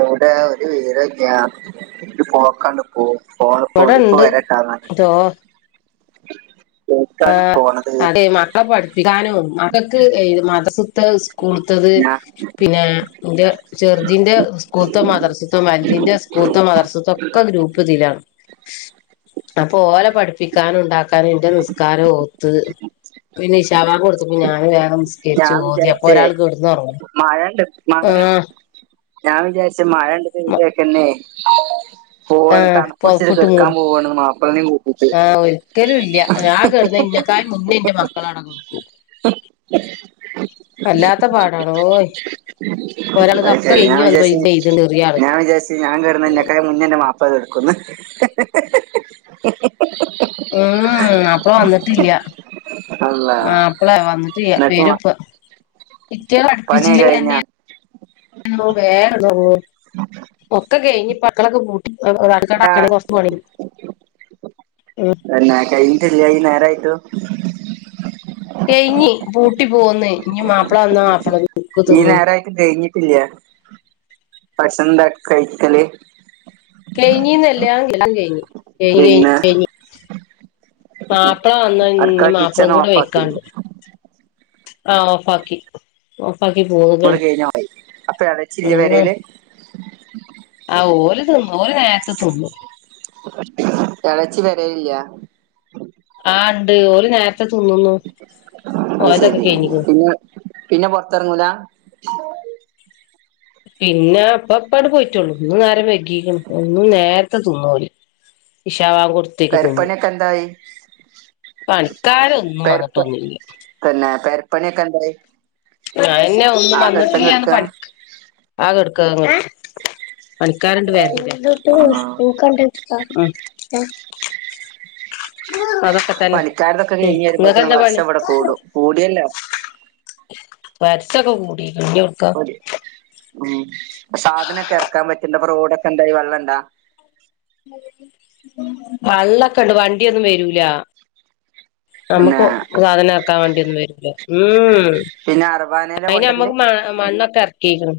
എവിടെ ഒരു വിവരോല്ല ഒരു പോക്കാാണ് പോ പോ പോ ഇപ്പൊ ഇവിടെണ്ട് വരട്ടാന്ന് ചോ പറഞ്ഞിട്ട് ആ എവിടേക്കാണ് പോണത് അതെ മക്കളെ പഠിപ്പിക്കാനും മക്കൾക്ക് മദൃസ്ത്തെ സ്കൂളത്ത ഞാ പിന്നെന്റെ ചെറുദീന്റെ സ്കൂൾത്തെ മതർസിത്തെ വലുത്തിൻ്റെ സ്കൂൾത്തെ മദർസിത്തെ തൊക്ക ഗ്രൂപ്പ്തില അപ്പൊ ഓലെ പഠിപ്പിക്കാനും ഉണ്ടാക്കാനും എന്റെ നിസ്കാരം ഓത്ത് പിന്നെ ഇശാബാ കൊടുത്തപ്പോ ഞൻ വേറെ നിസ്കരിച്ചു ഞാൻ ഓതി അപ്പൊ വിചാരിച്ചേ ഒരാൾ കേടന്ന്റങ്ങ മഴണ്ട് മഴ ഞാൻ വിചാരിച്ച മഴണ്ട്ന്ന് ഇവിടേക്കെന്നെ ആ പോവണം തണുപ്പിടിച്ചിട്ട് പൊതപ്പിട്ട് കെടക്കാൻ മൂടി പൂവാണ് മാപ്പിളിനേം കൂട്ടി ഇ ഹു ഹു ഹു. നിനക്കായ് മുന്നേ എൻറെ മക്കൾ [unintelligible] വല്ലാത്ത പാടാണ് ഓയി [unintelligible] ഞാൻ വിചാരിച്ച് ചെറിയ ആള് ഞാൻ വിചാച്ചു ഞാൻ കെടെന്ന് ന്നേക്കാ [unintelligible] വാപ്പ കെടക്കുന്നു ഉം അപ്പ വന്നിട്ടില്യ അള്ളാ വന്നിട്ട് ചെയ്യ വെരുമ്മിപ്പോ ഇറ്റ പണിയൊക്കെ കഴിഞ്ഞ കഠപ്പിച്ചില്ലെയെന്നെ ഒക്കെ കഴിഞ്ഞഞ്പ്പ അക്കളൊക്കെ പൂട്ടി [unintelligible] ഉം എന്നാ കഴിഞ്ഞിട്ടില്ലേ ഈ നേരായിട്ടു കൈനി പൂട്ടി പോന്ന് ഇനി മാപ്പിള വന്നാ [unintelligible] ഈ തിന്നും നേരായിട്ട് കഴിഞ്ഞിട്ടില്ല പക്ഷെന്താ കഴിക്കല് കഴിഞ്ഞിനല പിന്നെ [unintelligible] മാപ്പിള വന്നാ അടുക്കള ഇനി മാപ്പിള കിച്ചൺ കൂടെ ഓഫാക്കി വെയിക്കാനിണ്ട് ആ ഓഫാക്കി ഓഫ് അപ്പാക്കി പോക ഇങ്ങോട്ട് കഴിഞ്ഞ പോയി അപ്പൊ ഇളച്ചില്ല മ്മ് വരയില് ആ ഓര് തിന്നു ഓര് നേരത്തെ തിന്നു എളെച്ചി വരെയില്ല ആ ണ്ട് ഓര് നേരത്തെ തിന്നുന്നു ഓലതൊക്കെ അതുശേരി കഴിഞ്ഞിക്ക്ണ് പിന്നെ പിന്നെ പൊറത്തിറങ്ങൂല പിന്നെ അപ്പ അപ്പാട് പോയിട്ടുള്ളൂ ഇന്നു നേരംവെഗീക്കണ് ഇന്നു നേരത്തെ തിന്നോര് ഇഷാ വാ [unintelligible] തിന്നു പെരപ്പണിയൊക്കെ എന്തായി പണിക്കാരൊന്നും വന്നിട്ടൊന്നുല്ല്യ പണിയൊക്കെന്തായി അയന്നെ ഒന്നും വന്നിട്ടില്ല്യന്ന് പണി അ [unintelligible] കൊടുക്കങ്ങട്ട് പണിക്കാര്ണ്ട് ആ വരണ്ടെ [inaudible] അതൊക്കെ തന്നെ പണിക്കാരതൊക്കെ ഉം കഴിഞ്ഞ് ഇങ്ങക്ക് വരുമ്പോഴത്തേനും എന്താ പണി വർഷം ഇവിടെ കൂടും കൂടിയല്ലോ വര്സൊക്കെ കൂടിക്കണ് ഞ്ഞിഒട്ക്കാ ഒരു ഉം പ്പ സാധനൊക്കെ എറക്കാൻ പറ്റ്ണ്ടാ അപ്പൊ റോഡൊക്കെ ന്തായി വെള്ള്ണ്ടാ വള്ളക്കെണ്ട് വണ്ടിയൊന്നും വരൂല പിന്നെ നമുക്കൊ സാധനം എറക്കാൻ വണ്ടിയൊന്നും വരൂല്ല ഉം പിന്നാരോ അയിന് മ്മക്ക് മ മണ്ണൊക്കെ എറക്കീക്ക്ണ്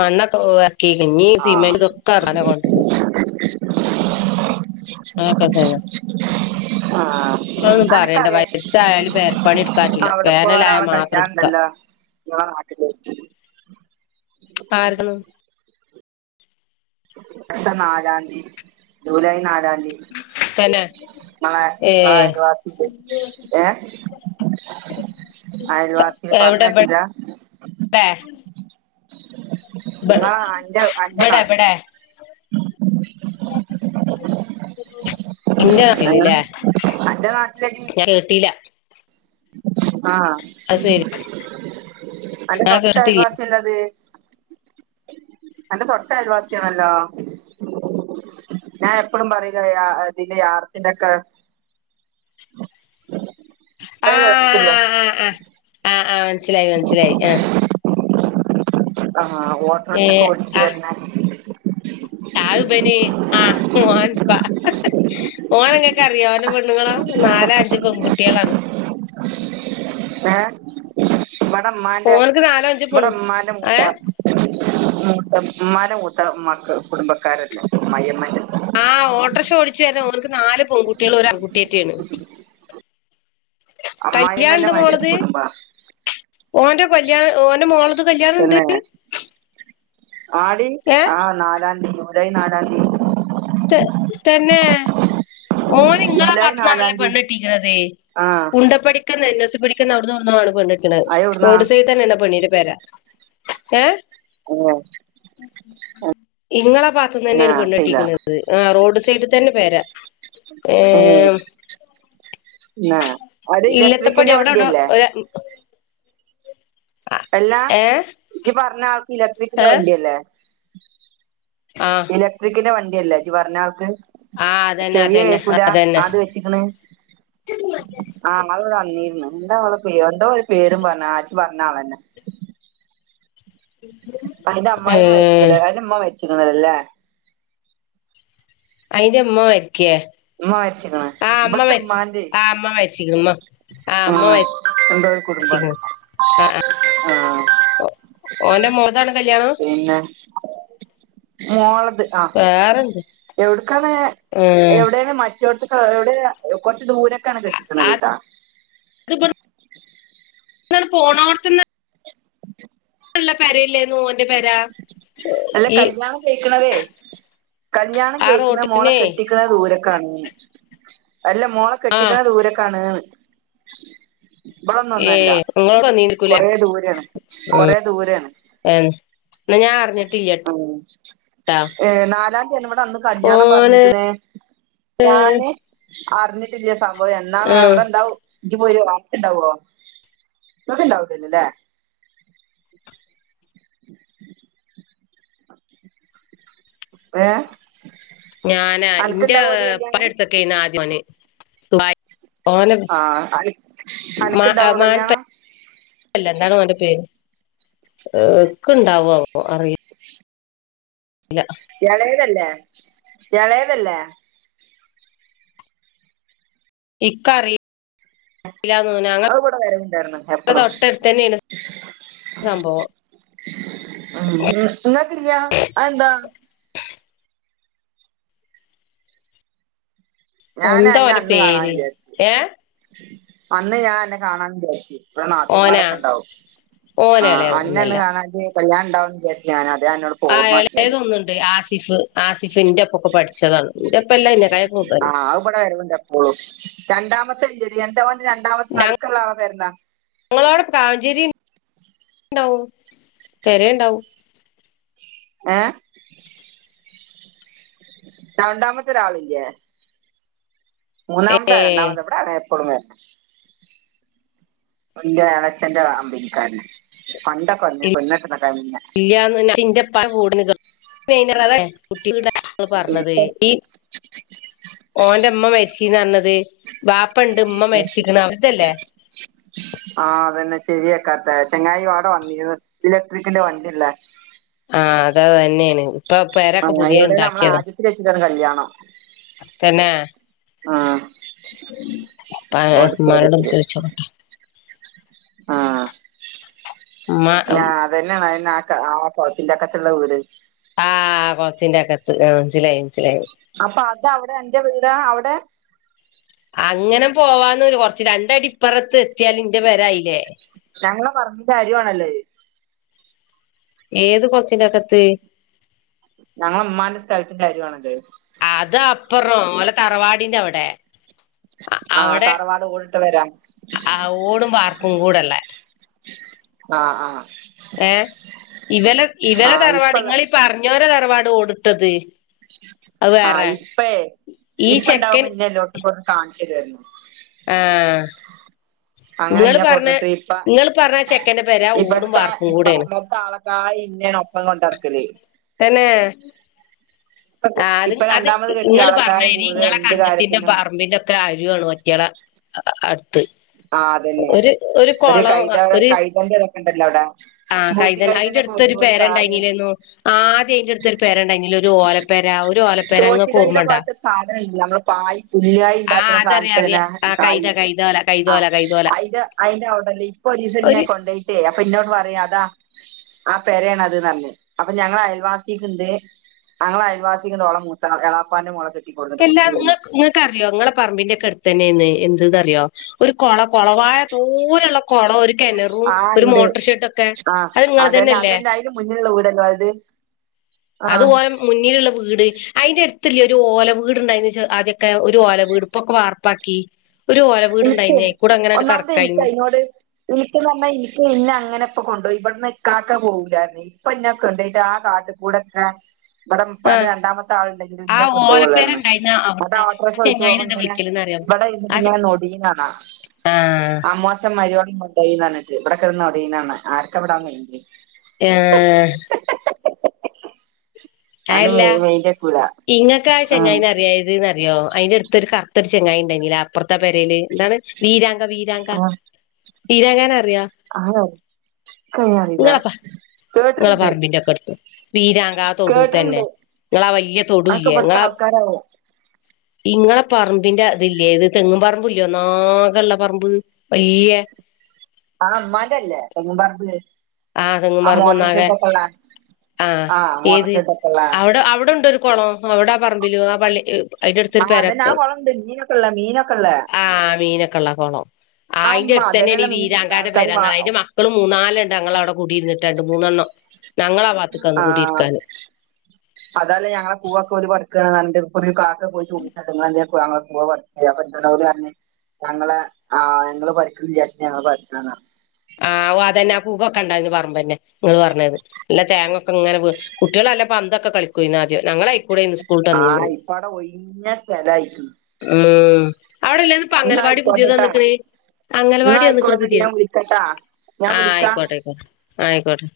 മണ്ണൊക്കെ ഇറക്കിക്ക്ണ് ഇഞ്ഞി ആ [unintelligible] സിമെന്റ് ഇതൊക്കെ ഇറക്കാനാ കൊണ്ടരാ അതൊക്കെ തന്നെ ആ അതൊന്നും പറയണ്ട അനക്കറിയ വയസ്സായാലും പെരപ്പണി എടുക്കാൻ പറ്റൂല അവടെപ്പോ വേനലായ ഒരാളെ മാത്രം എടുക്കാ കല്ല്യാണണ്ടല്ലാ ഇങ്ങളെ നാട്ടില് ആരതണ് സ നാലാന്തി ജൂലൈ നാലാന്തി തന്നെ ങ്ങളെ ഏ ങ്ങളെ അയൽവാസിന്റെ ഏ അയൽവാസി പറഞ്ഞേട്ടിലാ എ നിങ്ങളാ അന്റെ അന്റെ ഇബടെ നാട്ടില് ഇബടെ [unintelligible] ഇന്റെ ഏ നാട്ടില്ല്ലേ അന്റെ നാട്ടിലടി ഞാൻ കേട്ടില്ല ആ അത് ശരി അന്റെ ഞാൻ കേട്ടില്ല തോട്ടയൽവാസില്ലത് അന്റെ തൊട്ട അയൽവാസിയാണല്ലോ ഞാൻ എപ്പഴും [unintelligible] ഇതിന്റെ യാറത്തിന്റെക്കെ ആ ആ ആ ആ [unintelligible] ആ മനസ്സിലായി മനസ്സിലായി ആ ആ ഏ ഓട്ടർശൊക്കെ ഓടിച്ചു വര്നെ ആഹ്ബന് ആ മോൻപ ഓനങ്ങക്കറിയോ ഓന്റെ പെണ്ണുങ്ങ നാല അഞ്ച് പെൺകുട്ട്യാളാണ് എ ഇവെടെമ്മാന്റെ ഓനക്ക് നാലോ അഞ്ചോ പെൺ ഇവെടെമ്മാന്റെ ഏ മൂത്താപ്പ മ്മാന്റെ മൂത്ത മക്കൾ കുടുംബക്കാരല്ലേ മ്മായിമ്മന്റെ ആ ഓട്ടർഷ ഓടിച്ചു വര്ന ഓന്ക്ക് നാല് പെൺകുട്ട്യാളും ഒരു ആൺകുട്ടിറ്റെണ് അമ്മായിയമ്മന്റെ കല്ല്യാണ്ട് മാര് മോളത് കുടുംബാ ഓന്റെ കല്യാണ ഓന്റെ മോളത് കല്യാണണ്ട് പിന്നെ ആടി ആ നാലാംതി ജൂലൈ നാലാംതി ത തന്നെ ഓന് ഇങ്ങളെ ജൂലൈ നാലാം ബാത്ത്ന്നാണല്ലേ തീയതി പെണ്ണട്ടീക്ക്ത് ആ കുണ്ട പഠിക്കന്ന് പടിക്കന്നോ അഉട്ന്നൊട്ന്നോ ആണ് പെണ്ണട്ട്ണ് അത് എവിടുന്നാ റോഡ് സൈഡിതന്നെല്ലേ പെണ്ണിന്റെ പെര എ തന്നെ ഇങ്ങളെ ന്നാ ബാത്ത്ന്നന്നെണ് അറിയില്ല പെണ്ണെട്ടീക്ക് ണെ ആ റോഡ് സൈഡ് തന്നെ പെര ഏ ന്നാ അത് ഇല്ലത്തപ്പടി ഇലക്ട്രിക്കിന്റെ അവ്ടെവ്ടോ വണ്ടിയല്ലേ ഒര എല്ലാ ഏ ഇജ് പറഞ്ഞ ആൾക്ക് ഇലക്ട്രിക്ക് ന്റെ ഏ വണ്ടി അല്ലേ ആ ഇലക്ട്രിക്കിന്റെ വണ്ടിയല്ലേ ഇജ് പറഞ്ഞ ആൾക്ക് ആ അതന്നെ ചെവിയ അതന്നെ കേക്കൂല അതന്നെ ആത് വെച്ചിക്കണ് ആ [unintelligible] എന്താ ഓളെ പേര് എന്തോ ഒര് പേരും പറഞു ആ ജ് പറഞ്ഞാളെന്നെ അയിന്റെ ഏ അമ്മായിമ്മ മരിച്ക്ക്ലേ അയിന്റെ ഇമ്മ മരിച്ക്ക്ണല്ലേലെ അയിന്റെ ഇമ്മ മരിക്കെ ഉമ്മ മരിച്ചിക്കണ് ആ ഇമ്മ ഇവിടുത്തെ മര്ച്ച് ആ ഇമ്മ മരിച്ക്ക്ണ് ഇമ്മ ആ എന്തോരു കുടുംബാണ് ആ ആ ആ ഓന്റെ മോളതാണ് കല്യാ പിന്നെ മോളത് ആ വേറെന്ത് എവിട്ക്കാണ് ഏ എവടേണ് മറ്റ് റ്റോടത്ത്ക്കാ എവിടേയാ കൊറച്ച് ദൂരെക്കാണ് കെട്ടിക്ക്ണത് അത് ട്ടാ ന്നാട് പോണോടത്ത്ന്ന് നല്ല പെരയല്ലേർന്നു ഓൻ്റെ പെരാ അല്ല കല്ല്യാണം കയിക്ക്ണതേ കല്ല്യാണം ആ കെയിക്കുന്ന മോള റോട്ടിനെ കെട്ടിക്ക്ണത് ദൂരെക്കാണ് ന്ന് അല്ല മോളെ ആ കെട്ടിക്ക്ണ ദൂരക്കാണ് ന്ന് ഏ ഇവടൊന്നൊന്നല്ല ഇങ്ങള് വന്നീനിക്കൂലേ കൊറേ ദൂരേണ് കൊറേ ദൂരേണ് എൻ ന്ന ഞാ അറിഞ്ഞിട്ട് ആ ഏ നാലാംതിയാണ് ഇവിടന്ന് കല്യാണം ഓന് പറഞ്ഞിക്ക്ണേ ഞാന് അറിഞ്ഞിട്ടില്ല്യ സംഭവം എന്നാന്ന് ഉം അവിടെ ഇണ്ടാവും ഇജ്ജ് പോരുവോ ഇണ്ടാവോ [unintelligible] ഇണ്ടാവൂലേനല്ലേ ഏ ഞാനാ അനക്ക് ഇന്റെ ഇണ്ടാവോടി പല കല്യാണം എടത്തൊക്കേയിര്ന്ന് ആദ്യം ഓന് ദുബായ് ആ അനക് അനക്ക്ണ്ടാവോ കല്ല്യാണം അല്ല എന്താണ് ഓന്റെ പേര് അ് ക്ക്ണ്ടാവോ ആവോ അറിയി എളയതല്ലേ എളയതല്ലേ ഇക്കറിയ് യില്ലാന്നോന്നു ഞാങ്ങൾ അത് ഇവിടെ വരവുണ്ടായിരുന്നു വര എപ്പളും തൊട്ടടുത്തന്നേണ് സംഭവം ഉം ഇങ്ങ് ഇങ്ങക്കില്ല്യാ അയെന്താ ഞാന് എന്താ അന്ന ഓന്റെ അന്ന് കാണാൻ പേര് വിചാരിച്ച് ഏ അന്ന് ഞാൻ അന്നെ കാണാൻ വിചാരിച്ച് ഇവടെ ഓനാ നാത്തൂൻമാരൊക്കെണ്ടാവും ആ ഓന് അന്നന്ന് എളേതൊന്നല്ല കാണാരുതി കല്യാണണ്ടാവുന്ന് വിചാരിച്ച് ഞാനാദ് ആ എളേതൊന്ന്ണ്ട് ആസിഫ് ആസിഫ് ഇന്റെപ്പൊക്കൊ പഠിച്ചതാണ് ഇന്റെപ്പല്ല ഇൻ്റെ തായേ ആ അ ഇവടെ വരവ്ണ്ട് എപ്പോളും രണ്ടാമത്തെയില്ലടീ എന്താ ഓൻ രണ്ടാമത് നടുക്ക്ള്ളാള പേരെന്താ കാവുഞ്ചേരി ഇണ് ണ്ടാവും തെരേണ്ടാവും ഏ രണ്ടാമത്തെ ഒരാളില്ല്യേ ഏ മൂന്നാമത്തേ രണ്ടാമത്തെ ഇവടെയാണേ എപ്പളും വരണ് എന്റെ എളയച്ഛന്റെ അ കമ്പിനിക്കാരന പണ്ടൊക്കെ വന്ന് പെണ്ണ് കെട്ടണ ഇല്ല്യാന്ന് [unintelligible] ഇന്റെ ഇപ്പാടെ കൂടെ നിക്ക് [unintelligible] കുട്ടി വീട ങ്ങള് പറഞ്ഞത് ഇപ്പൊ ഈ ഓന്റ ഉമ്മ മരിച്ചീന്നറഞ്ഞത് വാപ്പണ്ട് ഉമ്മ മരിച്ചിക്ക്ണ് അവരെതല്ലേ കറ്ത്ത ചെങ്ങായി ഇവാട വന്നീര്ന്നു ഇലക്ട്രിക്കിന്റെ വണ്ടിള്ള ആ അതതന്നേണ് ഇപ്പ പെരെയൊക്കെ ആഹ് പുതിയേ എവിടെ നമ്മളെ ഇണ്ടാക്കിയതാ ആദ്യത്തിൽ വെച്ചിട്ടാണ് കല്യാണം തന്നേ ആ പാ ഉമ്മനോടൊന്ന് ഓഡിറ്റോറിയത്തില് ചോയിച്ചോക്കട്ടെ ആ ഉമ്മ ഞാ അതന്നേണയന്നെ ആട്ട് ആ കുളത്തിന്റക്കത്ത്ള്ള ഊര് ആ കൊളത്തിന്റകത്ത് ആ മൻസിലായി മൻസിലായി അപ്പതവിടെ അന്റ വീടാ അവടെ അങ്ങന പോവാന്നൊരു കൊറച്ച് രണ്ടടിപ്പറത്ത് എത്തിയാലിന്റ പെരായീല്ലേ ഞങ്ങള പറമ്പിൻ്റരുവാണല്ലോ അഅ് ഏത് കൊച്ചിലൊക്കത്ത് ഞങ്ങളെ മ്മാന്റെ സ്ഥലത്തിന്റെ അരുവാണത്. അത് അപ്പുറം ഓലെ തറവാടിന്റെ അവിടെ. ആ അവിടെ തറവാട് ഓടിട്ട് വരാം ഓടും പാർക്കും കൂടള്ളേ. ആ ആ ഏ ഇവല ഇവല ആ തറവാട് ഇപ്പള്ള ഇങ്ങളീ പറഞ്ഞോരെ തറവാട് ഓടുട്ടത്. ആ ഇപ്പേ ഈ ചെക്കൻ ഇപ്പണ്ടാവുമന്നെ ല്ലോട്തുക്കും ഒകെ കാണിച്ചു തരുവായിരുന്നു. ആ അങ്ങനെ ഇന്നേ കൊടുന്നിട്ട് ഇപ്പ പറഞ്ഞ ചെക്കന്റെ പെര ഓടും ഇവടത്തെ വാർപ്പും ഇപ്പ കൂടെയാണ് ഇവ്ടത്തെ ആളക്കായിം ന്നെയാണ് ഒപ്പം കൊണ്ടറക്കല്. തന്നെ ആ അത് ഇപ്പൊ അത് രണ്ടാമത് കെട്ടിയ ഇങ്ങല് ആളക്കായും പറഞ്ഞായിരി കൂടുതൽ ഇങ്ങളെ എന്ത് കണ്ടത്തിന്റെ കാര്യത്തിനും പറമ്പിന്റെ ഒക്കെ ആയി മറ്റയാളെ [inaudible] ആ അതന്നെ ഒരു ഒരു കൊളം കൈത കൈതന്റെ ഇതൊക്കെണ്ടല്ലോ അവിടെ. ആ ചൂറ്റി കൈതൻ അയിന്റെ കൈതന്റെ അടുത്തൊരു ഒക്കെ ഒരു കാല് പെരണ്ടായിലേന്നോ ആദ്യം അയിന്റെ അടുത്തൊരു പെരണ്ടായിന്നിലേ ഒരു ഓലപ്പ ഒര് ഓലപ്പെര ചോറ്റ് ഇങ്ങക്ക് കൈത ഓർമണ്ടോ പോലത്തെ സാധനം ഇല്ല നമ്മള് പായ് പുല്ലായി ആ ഉണ്ടാക്കുന്ന അതറിയ അറിയ സാധനത്തിന ആ കായ് കൈതാ കൈത ഓല ആ അയിന്റെ അയിന്റെ അവിടല്ലേ ഇപ്പൊരീസം ന്നെ ഒരു കൊണ്ടോയിട്ടേയ് അപ്പൊ ഇന്നോട് പറയാ അതാ ആ പെരയാണ് അത് ന്നറഞ്ഞ് അപ്പൊ ഞങ്ങളെ അയൽവാസിക്ക്ണ്ട് ഞങ്ങളെ അൽവാസികളോളെ മൂത്ത എളാപ്പാന്റെ മോളെ കെട്ടി ക്കെല്ലാം ങ്ങക്ക് ങ്ങക്ക്റിയോ ങ്ങളെ പറമ്പിന്റെ ഒക്കെ അടുത്തന്നെന്നുവെയ് എന്ത്‌ന്നറിയോ ഒരു കൊള കോളവായ തോനെള്ള കൊളം ഒരു കെണറും ആ ഒരു ഇണ്ട് മോട്ടർ ഷെഡ്ടൊക്കെ ആ അത് അതന്നെ ങ്ങളെതന്നെല്ലേ? അതന്നെ [unintelligible] ആ അതുപോലെ മുന്നിലുള്ള വീട് അയിന്റെ അടുത് ത്തില്ലൊരു ഓല വീട്ണ്ടായിന്ന് വെച്ച് ആദ്യോക്കെ ഒരു ഓല വീട് പ്പൊക്കെ വാർപ്പാക്കി. ഒരു ഓല വീടുണ്ടായിന്ന് എനിക്കെയ് അയിക്കൂടെ അങ്ങനാണ്ട് ഒന്നാമത് എനിക്ക് കടക്കായിന്ന് അയിനോട് എനിക്ക്ന്നറഞ്ഞ എനിക്ക് ഇന്നെ അങ്ങനെ ഇപ്പൊ കൊണ്ടോയി. ഇവിടന്ന് ഇക്കാക്ക പോവൂല്ലാരുന്നു. ഇപ്പൊ ഇന്നൊക്കെ കൊണ്ടോയിട്ട് ആ കാട്ടിൽ കൂടെഓക്കെ ബടെ പ്പാന്റെ ആഹ് രണ്ടാമത്തെ ആളുണ്ടെങ്കിലും ആ ഇഞ്ഞെ കൊണ്ടോകൊള്ളായിരുന്നു. ഓലപ്പേരണ്ടായിന്ന അത അവിടുത്തെ ആട്രോഷ ആ വിളിച്ചു ചെങ്ങായിനെ പോമ്പോ എന്താ ഇങ്ങനെ വിളിക്കല്ന്നറിയോ ഇവിടെ ആ ചെ ഇിരിന്ന്ട്ട്ങ്ങെനെ നൊടീണാണ ആഹ് അമ്മോശം മരോളീം കൊണ്ടോയിന്നറഞ്ഞിട്ട് ഇവിടെ കിടന്ന് ഒടിണാണ ആർക്കെവിടെ മൈൻഡ്. ഏഹ് ആരും മ അയല്ല മെയിൻന്റെകൂല. ഇങ്ങക്ക് ആ ചങ്ങായിന്നെറിയോ ഏത് ന്നറിയോ അയിന്റെടുത്തൊരു കറുത്തരു ചങ്ങായിണ്ടായിനിലെ അപ്പറത്തെ പെരേല്. എന്താണ് വീരാങ്ക വീരാങ്ക വീരാങ്കനെ അറി ആരാവോ ഇക്കെങ്ങനെ അറീണ്. നിങ്ങളെ പറമ്പിന്റെക്കെ അടുത്തു വീരാങ്ക ആ തൊടു തന്നെ കേട്ടിട്ടുണ്ട് നിങ്ങളെ വലിയ തൊ അതൊക്കെ പിട്തെ ആൾക്കാരാവോ? ഇങ്ങളെ പറമ്പിന്റെ അതില്ലേ ഇത് തെങ്ങും പറമ്പ് മ്പില്ലോ ഒന്നാകള്ള പറമ്പ് വയ്യ ആഹ് മ്മന്റല്ലേ തെങ്ങുംപറമ്പ്. ആ തെങ് പറമ്പ് മോട്ടർ ഒന്നാകെ ഷെഡ് ഒക്കെ ഉള്ള ആഹ് ആ മോട്ടർ ഏത് ഷെഡ് ഒക്കെ ഉള്ള അവിടെ അവിടെണ്ടൊരു കൊളോ അവിടാ പറമ്പിലു ആ പള്ളി എ അയിന്റെ ആ അടുത്തൊരു അതന്നെ ആ പെരക്ക് കുളണ്ട് മീനൊക്കെ ഉള്ള മീനൊക്കെ ഉള്ള ആഹ് മീനൊക്കെള്ള ആ കൊളം. ആ അയിന്റെ ഇമ്മ അടുത്തെന്നെണ് അതന്നെല്ല ഈ മീൻ വീരാങ്കാന്റെ ആൾക്കാർ പെരന്ന അയിന്റെ മക്കളും മൂന്നാലുണ്ട് അങ്ങ അവിടെ കൂടിരുന്നിട്ട് രണ്ട് മൂന്നെണ്ണം. ഞങ്ങളാ ഭാഗത്ത്ക്കാന്ന് ആഹ് കൂടിയിരിക്കാന് അതല്ലേ ഞങ്ങളെ പൂവൊക്കെ ഒരു [unintelligible] കാട്ട് ഒരു കാക്ക. [unintelligible] ങ്ങളെന്തിനാ ഞങ്ങളെ പൂവ് പറിച്ചില്ലോ അപ്പൊ അവര് പറഞ്ഞ് ഞങ്ങളെ ആ ങ്ങള് പറിക്ക്ണില്ലാച്ചിട്ട് ഞങ്ങള് പറിച്ചതാന്ന് പറഞ്ഞു. ആ ഓ അതന്നെ ആ പൂകൊക്കെ ഉണ്ടായിന്ന് പറമ്പന്നെ ങ്ങള് പറഞ്ഞത് നല്ല തേങ്ങൊക്കെങ്ങനെ വീ കുട്ടികള പന്തൊക്കെ കളിക്കുവായിന്നു ആദ്യം ഞങ്ങളയ് ആഹ ഇപ്പ അവിടെ ഒഴിഞ്ഞ സ്ഥലായിക്ക്ണ്. ഉം അവിടെലെന്നു ഇപ്പ എന്നാ അംഗലവാടി പുതിയത് ആയിക്കോട്ടെട്ടാ വന്ന്ക്ക്ണ് എന്നാ അംഗലവാടി വന്ന് ക്ക്ണ് ആയിക്കോട്ടെടി പുതിയത്. ഞാൻ വിളിക്കട്ടാ ഞാൻ ആഹ വിളിക്കാം ആയിക്കോട്ടെ ആയിക്കോട്ടെ ആ ആയിക്കോട്ടെ.